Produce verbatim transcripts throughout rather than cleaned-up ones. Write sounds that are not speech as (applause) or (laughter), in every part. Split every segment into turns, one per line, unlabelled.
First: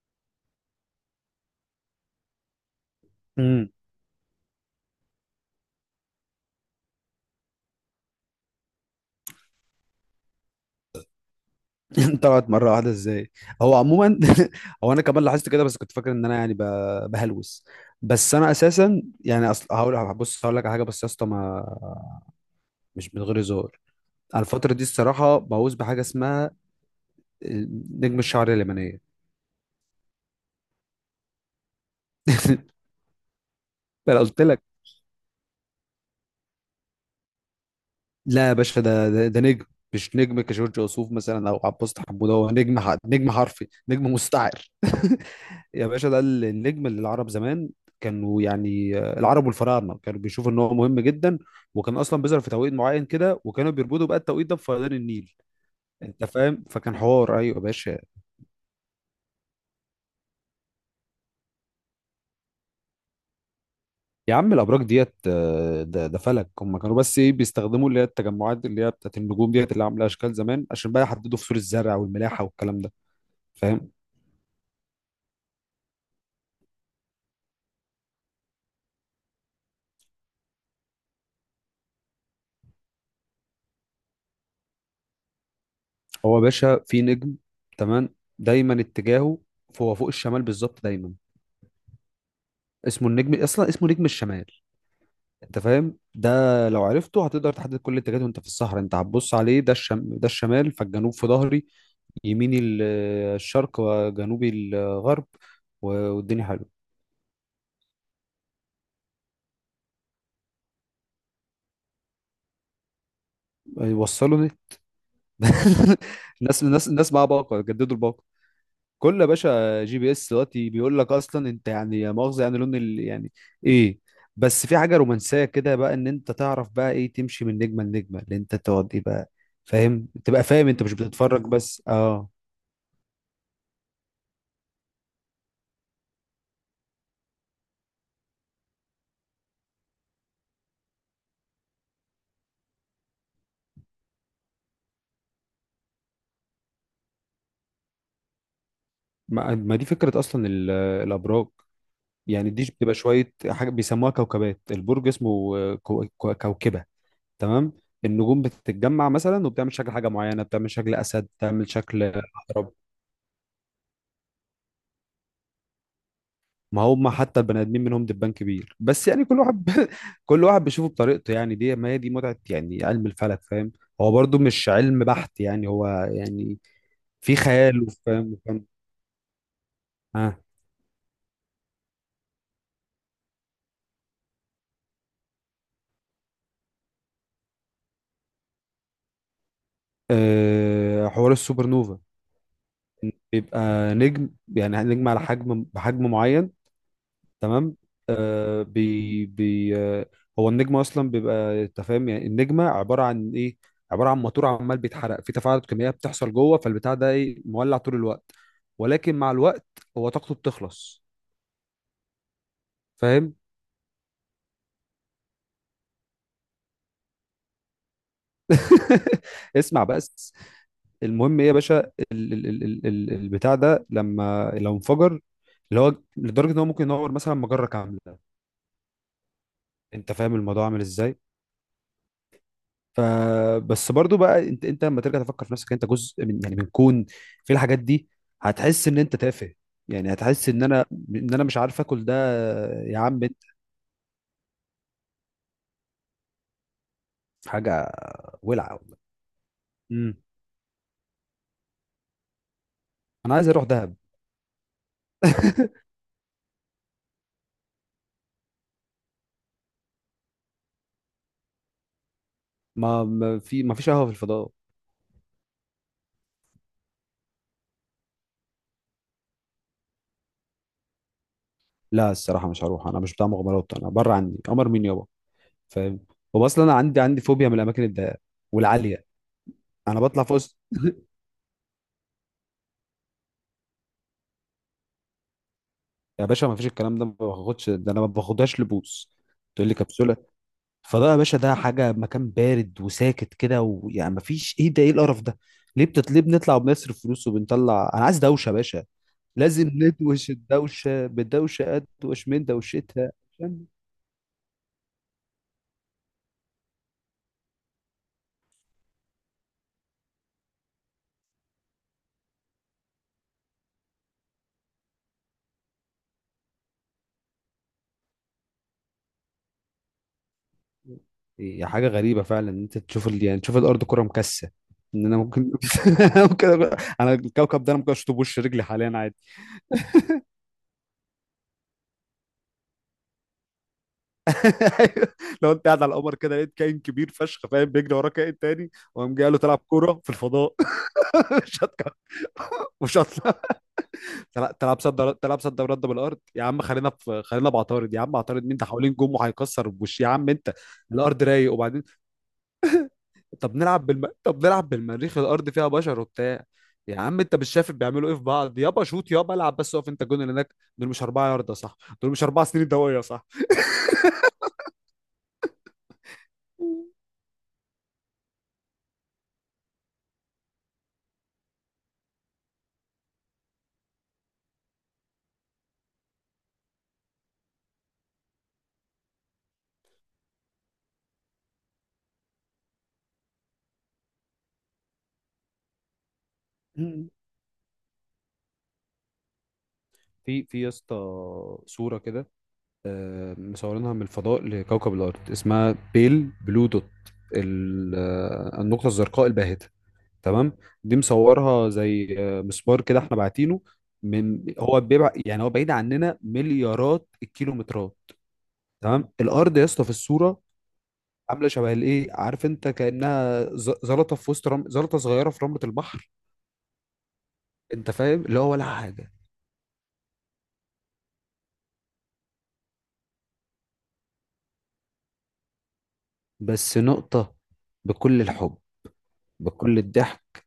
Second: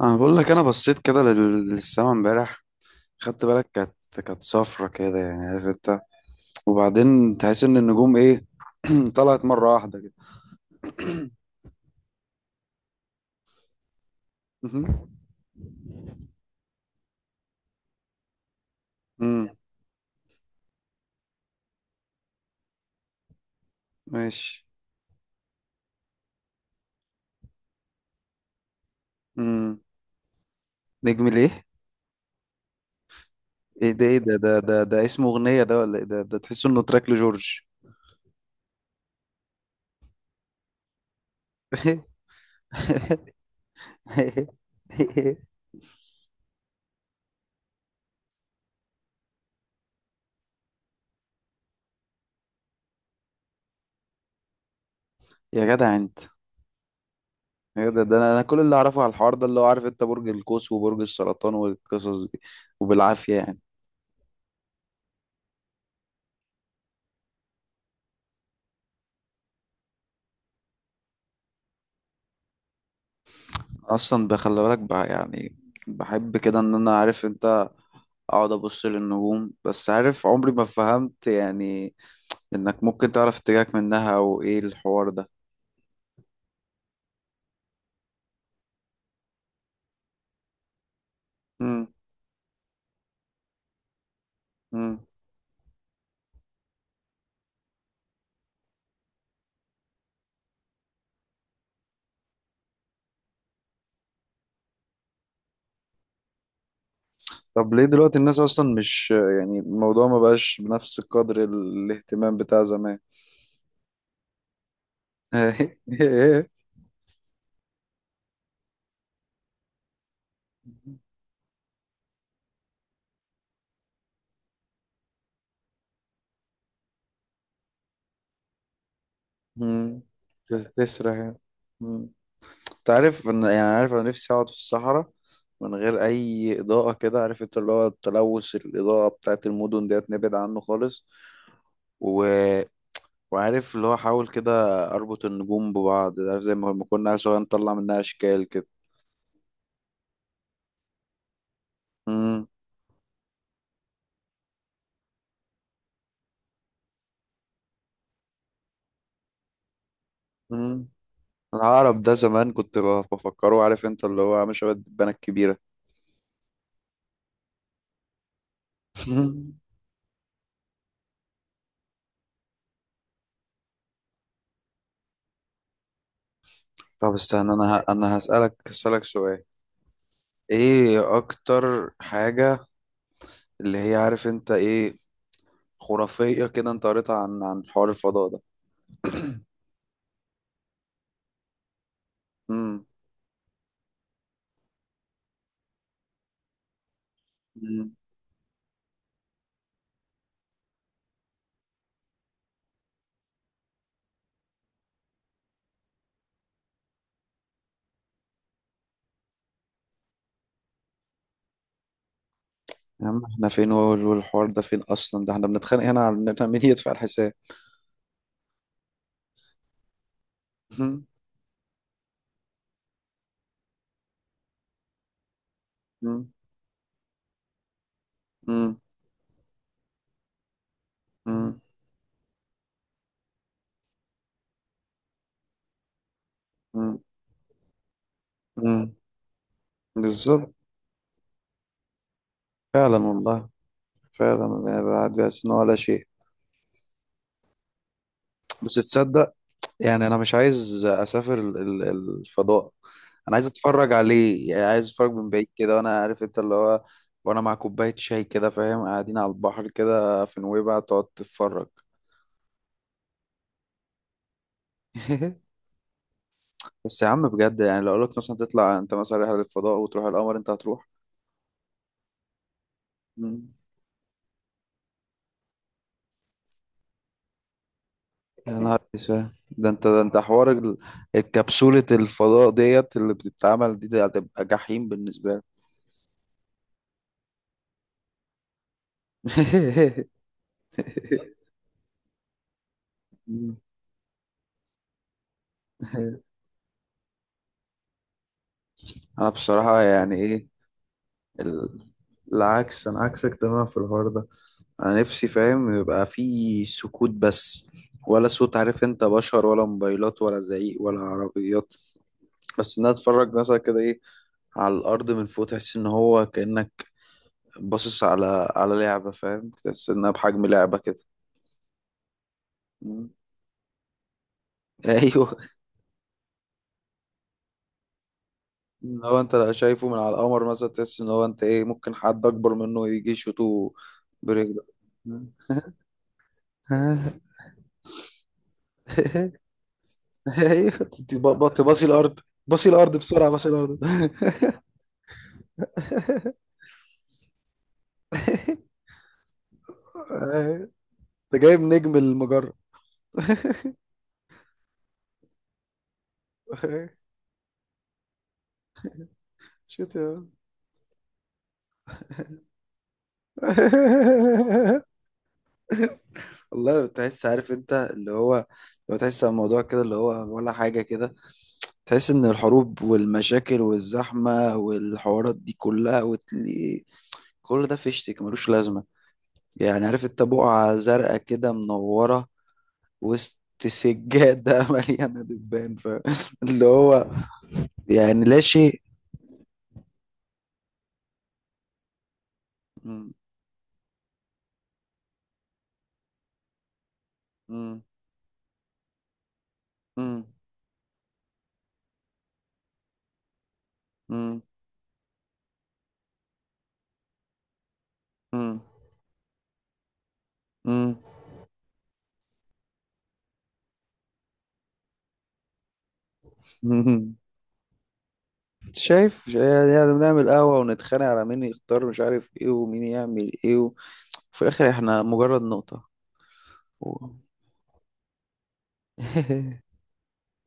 انا بقول لك انا بصيت كده لل- للسما امبارح، خدت
امم
بالك؟ كانت كانت صفرة كده، يعني عارف انت. وبعدين تحس ان النجوم ايه، (clears throat) طلعت مرة واحدة كده. (clears throat)
(laughs) طلعت مره واحده ازاي؟ هو عموما (laughs) هو انا
مهم.
كمان لاحظت كده بس كنت فاكر ان انا يعني ب- بهلوس. بس انا اساسا
امم.
يعني اصل هقول بص هقول لك على حاجه، بس يا اسطى ما مش من غير هزار. على
ماشي.
الفتره دي الصراحه مهووس بحاجه اسمها نجم الشعر اليمنيه.
امم. نجم ليه؟
(laughs)
ايه ده؟ ايه
انا
ده؟
قلت
ده
لك،
ده, ده اسمه اغنية ده ولا ايه؟ ده ده تحس انه تراك لجورج.
لا يا باشا ده ده, ده نجم. مش نجم كجورج وسوف مثلا او عباس حموده، هو نجم ح- نجم
(laughs)
حرفي، نجم مستعر. (laughs) يا باشا ده ال- النجم اللي العرب زمان كانوا يعني آه، العرب والفراعنه كانوا بيشوفوا ان هو مهم جدا، وكان اصلا بيظهر في توقيت معين كده، وكانوا بيربطوا بقى التوقيت ده بفيضان النيل.
يا جدع انت.
انت فاهم؟ فكان حوار. ايوه يا
يا
باشا.
جدع، ده انا أنا كل اللي اعرفه على الحوار ده اللي هو عارف انت برج القوس وبرج السرطان والقصص دي. وبالعافية يعني.
يا عم الابراج ديت آه، ده ده فلك. هم كانوا بس ايه بيستخدموا اللي هي التجمعات اللي هي بتاعت النجوم ديت اللي عامله اشكال زمان، عشان بقى يحددوا فصول الزرع والملاحه والكلام ده. فاهم؟
اصلا ده خلي بالك بقى يعني. بحب كده ان انا، عارف انت، اقعد ابص للنجوم. بس عارف، عمري ما فهمت يعني انك ممكن تعرف اتجاهك منها او ايه الحوار ده.
هو يا باشا في نجم تمام دايما اتجاهه، هو فوق الشمال بالظبط دايما.
امم.
اسمه النجم، اصلا اسمه نجم الشمال.
امم.
انت فاهم ده؟ لو عرفته هتقدر تحدد كل الاتجاهات وانت في الصحراء. انت هتبص عليه ده الشم... ده الشمال، فالجنوب في ظهري، يميني ال- الشرق، وجنوبي الغرب، و- والدنيا حلوه.
طب ليه دلوقتي الناس اصلا مش، يعني الموضوع ما بقاش بنفس قدر ال- الاهتمام بتاع زمان.
وصلوا لي. (laughs)
(laughs)
الناس الناس الناس معاها باقه، جددوا الباقه. كل يا باشا جي بي اس دلوقتي بيقول لك اصلا انت يعني يا مؤاخذه يعني لون ال... يعني ايه. بس في حاجه رومانسيه كده بقى، ان انت تعرف بقى ايه تمشي من نجمه لنجمه اللي انت تقعد ايه بقى.
امم.
فاهم؟ تبقى فاهم انت، مش
تسرح يعني.
بتتفرج بس اه.
انت عارف ان، يعني عارف، انا نفسي اقعد في الصحراء من غير اي اضاءه كده، عارف انت، اللي هو التلوث الاضاءه بتاعت المدن ديت، نبعد عنه خالص. و... وعارف اللي هو، حاول كده اربط النجوم ببعض، عارف، زي ما لما كنا سوا نطلع منها اشكال كده.
ما ما دي فكرة أصلا ال- الأبراج.
امم.
يعني دي بتبقى شوية حاجة بيسموها كوكبات، البرج اسمه كو- كو- كوكبة. تمام. النجوم بتتجمع مثلا وبتعمل شكل حاجة معينة، بتعمل
امم.
شكل أسد، بتعمل
العقرب
شكل
ده زمان
عقرب.
كنت ب- بفكره، عارف انت، اللي هو عامل شبه الدبانه الكبيره.
ما هم حتى البني آدمين منهم دبان كبير، بس يعني كل
(laughs)
واحد (laughs) كل واحد بيشوفه بطريقته. يعني دي ما هي دي متعة يعني علم الفلك، فاهم؟ هو برضو مش علم بحت، يعني هو يعني
طب
في
استنى، انا
خيال.
ه... انا
وفاهم
هسالك
وفاهم
هسالك سؤال.
ها.
ايه اكتر حاجه اللي هي، عارف انت، ايه، خرافية كده، انت قريتها عن عن حوار الفضاء ده؟
أه حوار السوبر نوفا.
امم.
بيبقى نجم، يعني نجم على حجم بحجم معين. تمام.
امم.
آه بي بي آه، هو النجم اصلا بيبقى انت فاهم يعني النجمه عباره عن ايه؟ عباره عن موتور عمال بيتحرق في تفاعلات كيميائيه بتحصل جوه فالبتاع ده، ايه مولع طول الوقت. ولكن مع الوقت هو طاقته بتخلص.
يا عم
فاهم؟
احنا فين وال- والحوار ده فين؟ اصلا ده احنا بنتخانق هنا على ان احنا مين يدفع الحساب.
(laughs) اسمع بس.
امم.
المهم ايه يا باشا ال ال ال ال ال- البتاع ده لما لو انفجر، اللي هو
امم.
لدرجه ان هو ممكن ينور مثلا مجره كامله.
امم.
انت فاهم الموضوع عامل ازاي؟
امم.
فبس برضو بقى انت انت لما ترجع تفكر في نفسك انت جزء من يعني من
امم.
كون، في الحاجات دي، هتحس
امم.
ان انت تافه. يعني هتحس
بالظبط.
ان انا، ان انا مش عارف اكل ده،
فعلا
يا عم بنت
والله. فعلا أنا بعد بس ان هو ولا شيء.
حاجه. ولعه
بس
والله.
تصدق، يعني انا
امم،
مش عايز اسافر ال- ال- الفضاء.
انا
انا عايز
عايز اروح
اتفرج
دهب.
عليه يعني، عايز اتفرج من بعيد كده،
(laughs)
وانا عارف انت اللي هو، وانا مع كوباية شاي كده، فاهم، قاعدين على البحر كده في نويبع، تقعد تتفرج.
ما ما في ما فيش قهوه في الفضاء.
(laughs) بس يا عم بجد، يعني لو اقول لك مثلا تطلع انت مثلا رحله للفضاء وتروح القمر، انت هتروح؟
لا الصراحه مش هروح، انا مش بتاع
مم.
مغامرات، انا بره عني قمر مين يابا. فاهم؟ هو اصلا انا عندي عندي فوبيا من الاماكن الضيقه
يا نهار
والعاليه.
اسود، ده انت،
انا
ده انت
بطلع فوق
حوار
الس-
ال-
(laughs)
الكبسولة الفضاء ديت اللي بتتعمل دي، ده هتبقى جحيم بالنسبة لك.
يا باشا ما فيش الكلام ده، ما باخدش ده، انا ما باخدهاش لبوس. تقول لي كبسوله؟ فده يا باشا
(laughs)
ده حاجة مكان بارد وساكت
مم.
كده، ويعني مفيش ايه ده، ايه القرف ده. ليه بتت... ليه بنطلع وبنصرف فلوس وبنطلع، انا عايز دوشة يا باشا.
انا
لازم
بصراحة يعني
ندوش
ايه،
الدوشة بدوشة،
ال...
ادوش من
العكس، انا
دوشتها
عكسك تماما
عشان.
في الحوار ده. انا نفسي، فاهم، يبقى في سكوت بس، ولا صوت، عارف انت، بشر ولا موبايلات ولا زعيق ولا عربيات. بس ان انا اتفرج مثلا كده، ايه، على الارض من فوق، تحس ان هو كانك باصص على على لعبه، فاهم، تحس انها بحجم لعبه كده.
هي حاجة غريبة فعلا ان انت تشوف
مم.
ال... يعني تشوف الارض كرة مكسة.
(laughs)
ان انا
ايوه.
ممكن (laughs) ممكن أبقى- انا الكوكب ده انا ممكن اشطب وش رجلي حاليا
ان
عادي.
هو انت لو شايفه من على القمر مثلا، تحس ان هو انت ايه ممكن حد اكبر منه يجي يشوطه برجله.
(laughs) أيوة.
مم.
لو انت قاعد على القمر كده لقيت كائن كبير
(laughs)
فشخ، فاهم، بيجري وراه كائن تاني وقام جاي قال له تلعب كوره في الفضاء.
ايوه تدي- ب-
(laughs)
ب-
مش
تباصي
هتك-
الارض، باصي الارض
مش
بسرعه،
هطلع.
باصي الارض.
تلع-
(laughs)
تلعب صد رد- تلعب صد ورد بالارض؟ يا عم خلينا في، خلينا بعطارد. يا عم عطارد مين ده، حوالين جم وهيكسر بوش يا عم انت.
أيوة.
الارض
انت
رايق
جايب
وبعدين.
نجم المجره.
طب نلعب بالم... طب نلعب بالمريخ، الارض فيها بشر وبتاع.
(laughs)
يا عم انت مش شايف بيعملوا ايه في بعض؟ يابا شوت يابا، العب بس اقف
شوت يا
انت الجون.
عم.
اللي هناك دول مش اربعه يارده صح؟ دول مش اربع سنين ضوئيه صح؟
(laughs) والله تحس، عارف انت اللي هو، لو تحس على الموضوع كده اللي هو ولا حاجة كده، تحس ان الحروب والمشاكل والزحمة والحوارات دي كلها، وتلاقي كل ده فيشتك ملوش لازمة. يعني، عارف انت، بقعة زرقاء كده منورة وسط سجادة (laughs) مليانة دبان، ف اللي
مم.
هو يعني لا شيء.
في في يا اسطى صوره كده
مم،
آه، مصورينها من الفضاء لكوكب الارض اسمها بيل بلو دوت.
مم،
ال- آه، النقطه الزرقاء الباهته.
مم،
تمام. دي مصورها زي آه، مسمار كده احنا باعتينه،
مم،
من هو بيبع يعني هو بعيد عننا مليارات الكيلومترات. تمام. الارض يا اسطى في الصوره
مم،
عامله شبه الايه عارف انت، كانها ز- زلطه في وسط رم... زلطه صغيره في رمله البحر.
مم. (laughs)
انت فاهم اللي هو ولا حاجه.
شايف، يعني يعني بنعمل قهوة ونتخانق على مين يختار، مش عارف ايه، ومين يعمل ايه و... وفي الآخر احنا مجرد نقطة
بس
و...
نقطه، بكل الحب،
(laughs)
بكل الضحك،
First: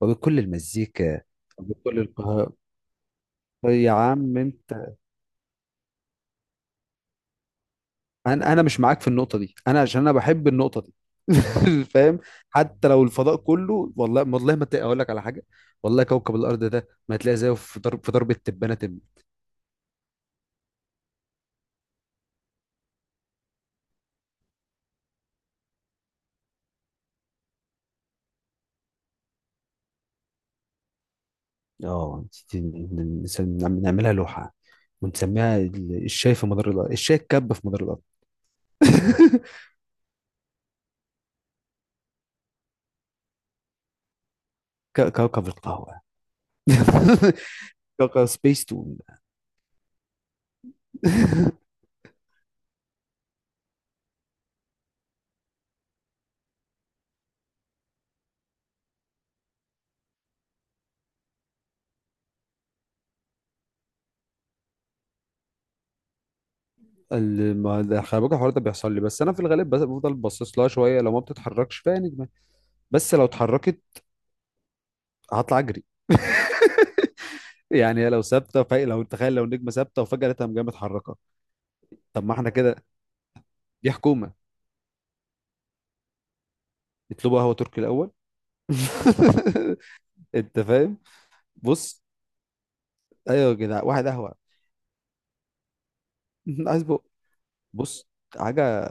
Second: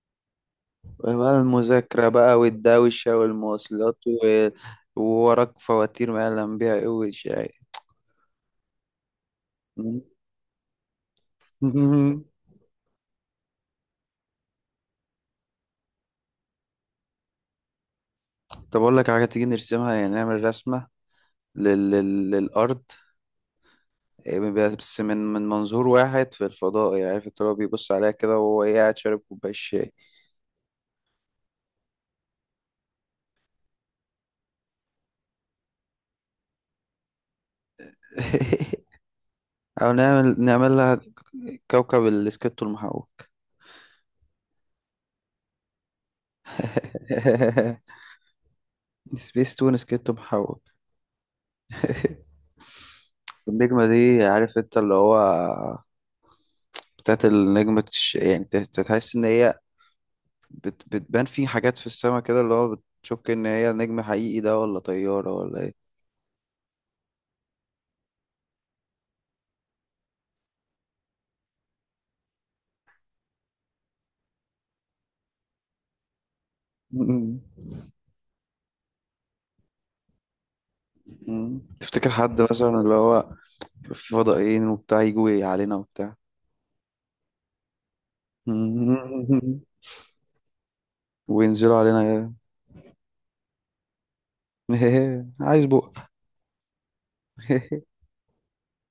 وبكل المزيكا،
بقى
وبكل
المذاكرة بقى
القهار،
والدوشة
يا
والمواصلات
عم
و...
انت.
ووراك فواتير ما يعلم بيها ايه، وشاي.
انا انا مش معاك في النقطه دي، انا عشان انا بحب النقطه دي. (laughs) فاهم؟
(laughs)
حتى لو الفضاء كله، والله والله ما تلاقي، اقول لك على حاجه، والله كوكب الارض ده ما هتلاقي زيه في ضرب، في ضربه تبانه
طب أقول
تم.
لك على حاجة، تيجي نرسمها؟ يعني نعمل رسمة لل... لل... للأرض، إيه، بس من من منظور واحد في الفضاء، يعني عارف انت اللي هو بيبص عليها كده وهو، إيه، قاعد شارب كوباية شاي.
اه ت- ت- نعم- نعملها لوحة ونسميها ال- الشاي في مدار الأرض، الشاي الكب في مدار الأرض.
(laughs)
(laughs)
او نعمل نعمل لها كوكب السكيتو المحوك.
ك- كوكب القهوة. (laughs)
(laughs)
كوكب سبيس تون.
سبيس تون سكيتو محوك.
(laughs)
(laughs) النجمة دي، عارف انت اللي هو بتاعت النجمة تش... يعني تت- تحس ان هي بت... بتبان في حاجات في السماء كده اللي هو بتشك ان هي نجم حقيقي ده ولا طيارة ولا ايه.
ال- ما ده خلي بالك الحوار ده بيحصل لي، بس انا في الغالب بس- بفضل باصص لها شويه لو ما بتتحركش فيها نجمه. بس لو اتحركت هطلع اجري.
(laughs) مم.
يعني هي لو ثابته، فهي لو تخيل لو النجمه ثابته وفجاه لقيتها قام جايه متحركه.
مم. تفتكر
طب ما
حد
احنا
مثلا
كده،
اللي هو
دي
في
حكومه،
فضائيين وبتاع يجوا علينا وبتاع؟
يطلبوا قهوه تركي الاول.
(laughs) مم.
(laughs) انت فاهم؟
وينزلوا علينا
بص،
كده.
ايوه يا جدع واحد قهوه.
(laughs) عايز بق.
(laughs) عايز بق.
(laughs)
بص حاجه،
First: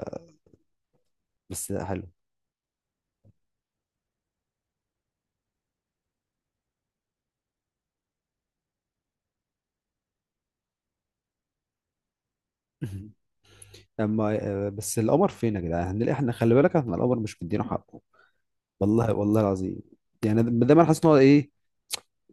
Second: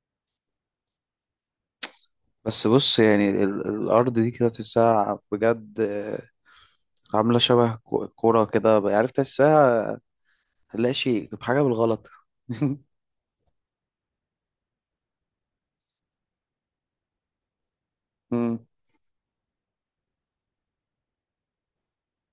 بس حلو.
بس بص، يعني ال- الأرض دي كده تحسها بجد، آه، عاملة شبه كو- كورة كده، عارف تحسها هنلاقي شيء بحاجة بالغلط. (laughs)
(laughs) اما آه، بس القمر فين يا جدع؟ هنلاقي احنا، خلي بالك احنا القمر مش مدينه حقه،
مم.
والله والله العظيم. يعني ده ده ما انا حاسس ان هو ايه،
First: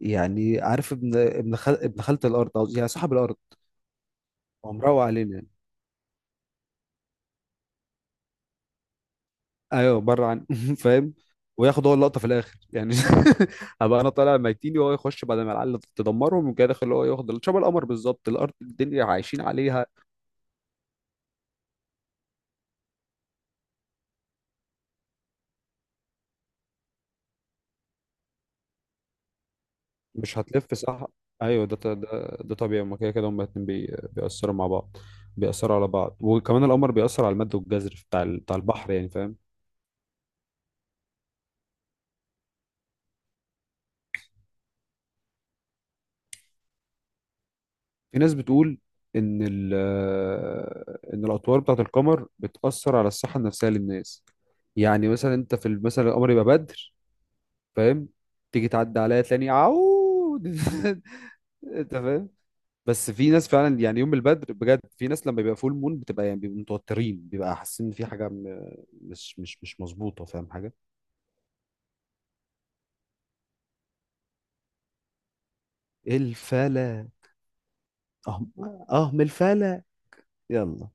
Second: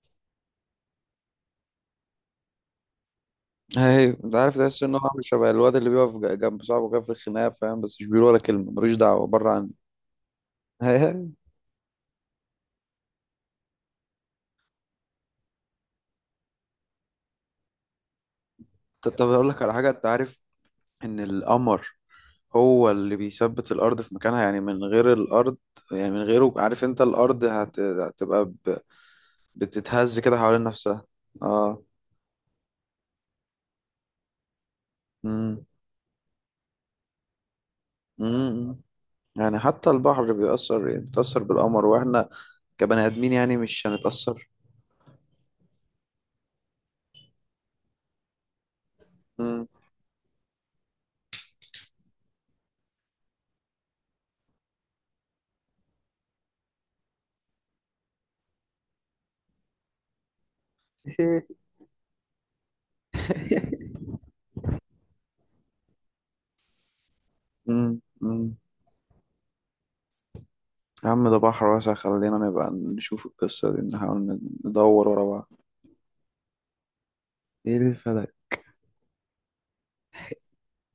يعني عارف ابن ابن خال ابن خالة الارض قصدي، يعني صاحب الارض.
أيوة، أنت عارف
هو
تحس إن هو
مروق
عامل
علينا.
شبه الواد اللي بيقف ج- جنب صاحبه كده في الخناقة، فاهم، بس مش بيقول ولا كلمة، ملوش دعوة، بره عني.
ايوه بره عن (laughs) فاهم؟
أيوة.
وياخد هو اللقطه في الاخر يعني. (laughs) هبقى انا طالع ميتيني وهو يخش بعد ما العيال تدمرهم ويجي داخل هو ياخد ال- شبه القمر بالظبط. الارض
(laughs)
الدنيا
طب طب
عايشين
أقول لك على
عليها.
حاجة، أنت عارف إن القمر هو اللي بيثبت الأرض في مكانها؟ يعني من غير الأرض، يعني من غيره، عارف أنت، الأرض هت... هتبقى ب... بتتهز
مش
كده حوالين
هتلف
نفسها.
صح؟ ايوه ده
اه.
ط- ده ده طبيعي، هما كده كده هما الاتنين بي... بيأثروا مع بعض، بيأثروا على بعض. وكمان القمر بيأثر على المد والجزر بتاع ال... بتاع
امم.
البحر يعني، فاهم؟
يعني حتى البحر بيأثر، يعني بيتأثر بالقمر، واحنا كبني آدمين يعني مش هنتأثر؟
في ناس بتقول ان
امم.
ال... ان الاطوار بتاعت القمر بتأثر على الصحه النفسيه للناس. يعني مثلا انت في ال- مثلا القمر يبقى بدر، فاهم؟ تيجي تعدي عليا تلاقيني عود. (laughs) انت فاهم؟ بس في ناس فعلا،
(laughs)
يعني يوم البدر بجد في ناس لما بيبقى فول مون بتبقى يعني بيبقوا متوترين، بيبقى حاسين ان
امم.
في حاجه م...
أمم.
مش مش مش مظبوطه، فاهم حاجه.
يا عم ده بحر واسع، خلينا نبقى نشوف القصة دي، نحاول ندور ورا بعض.
الفلا،
ايه الفلك؟
اهم اهم، الفلا. يلا.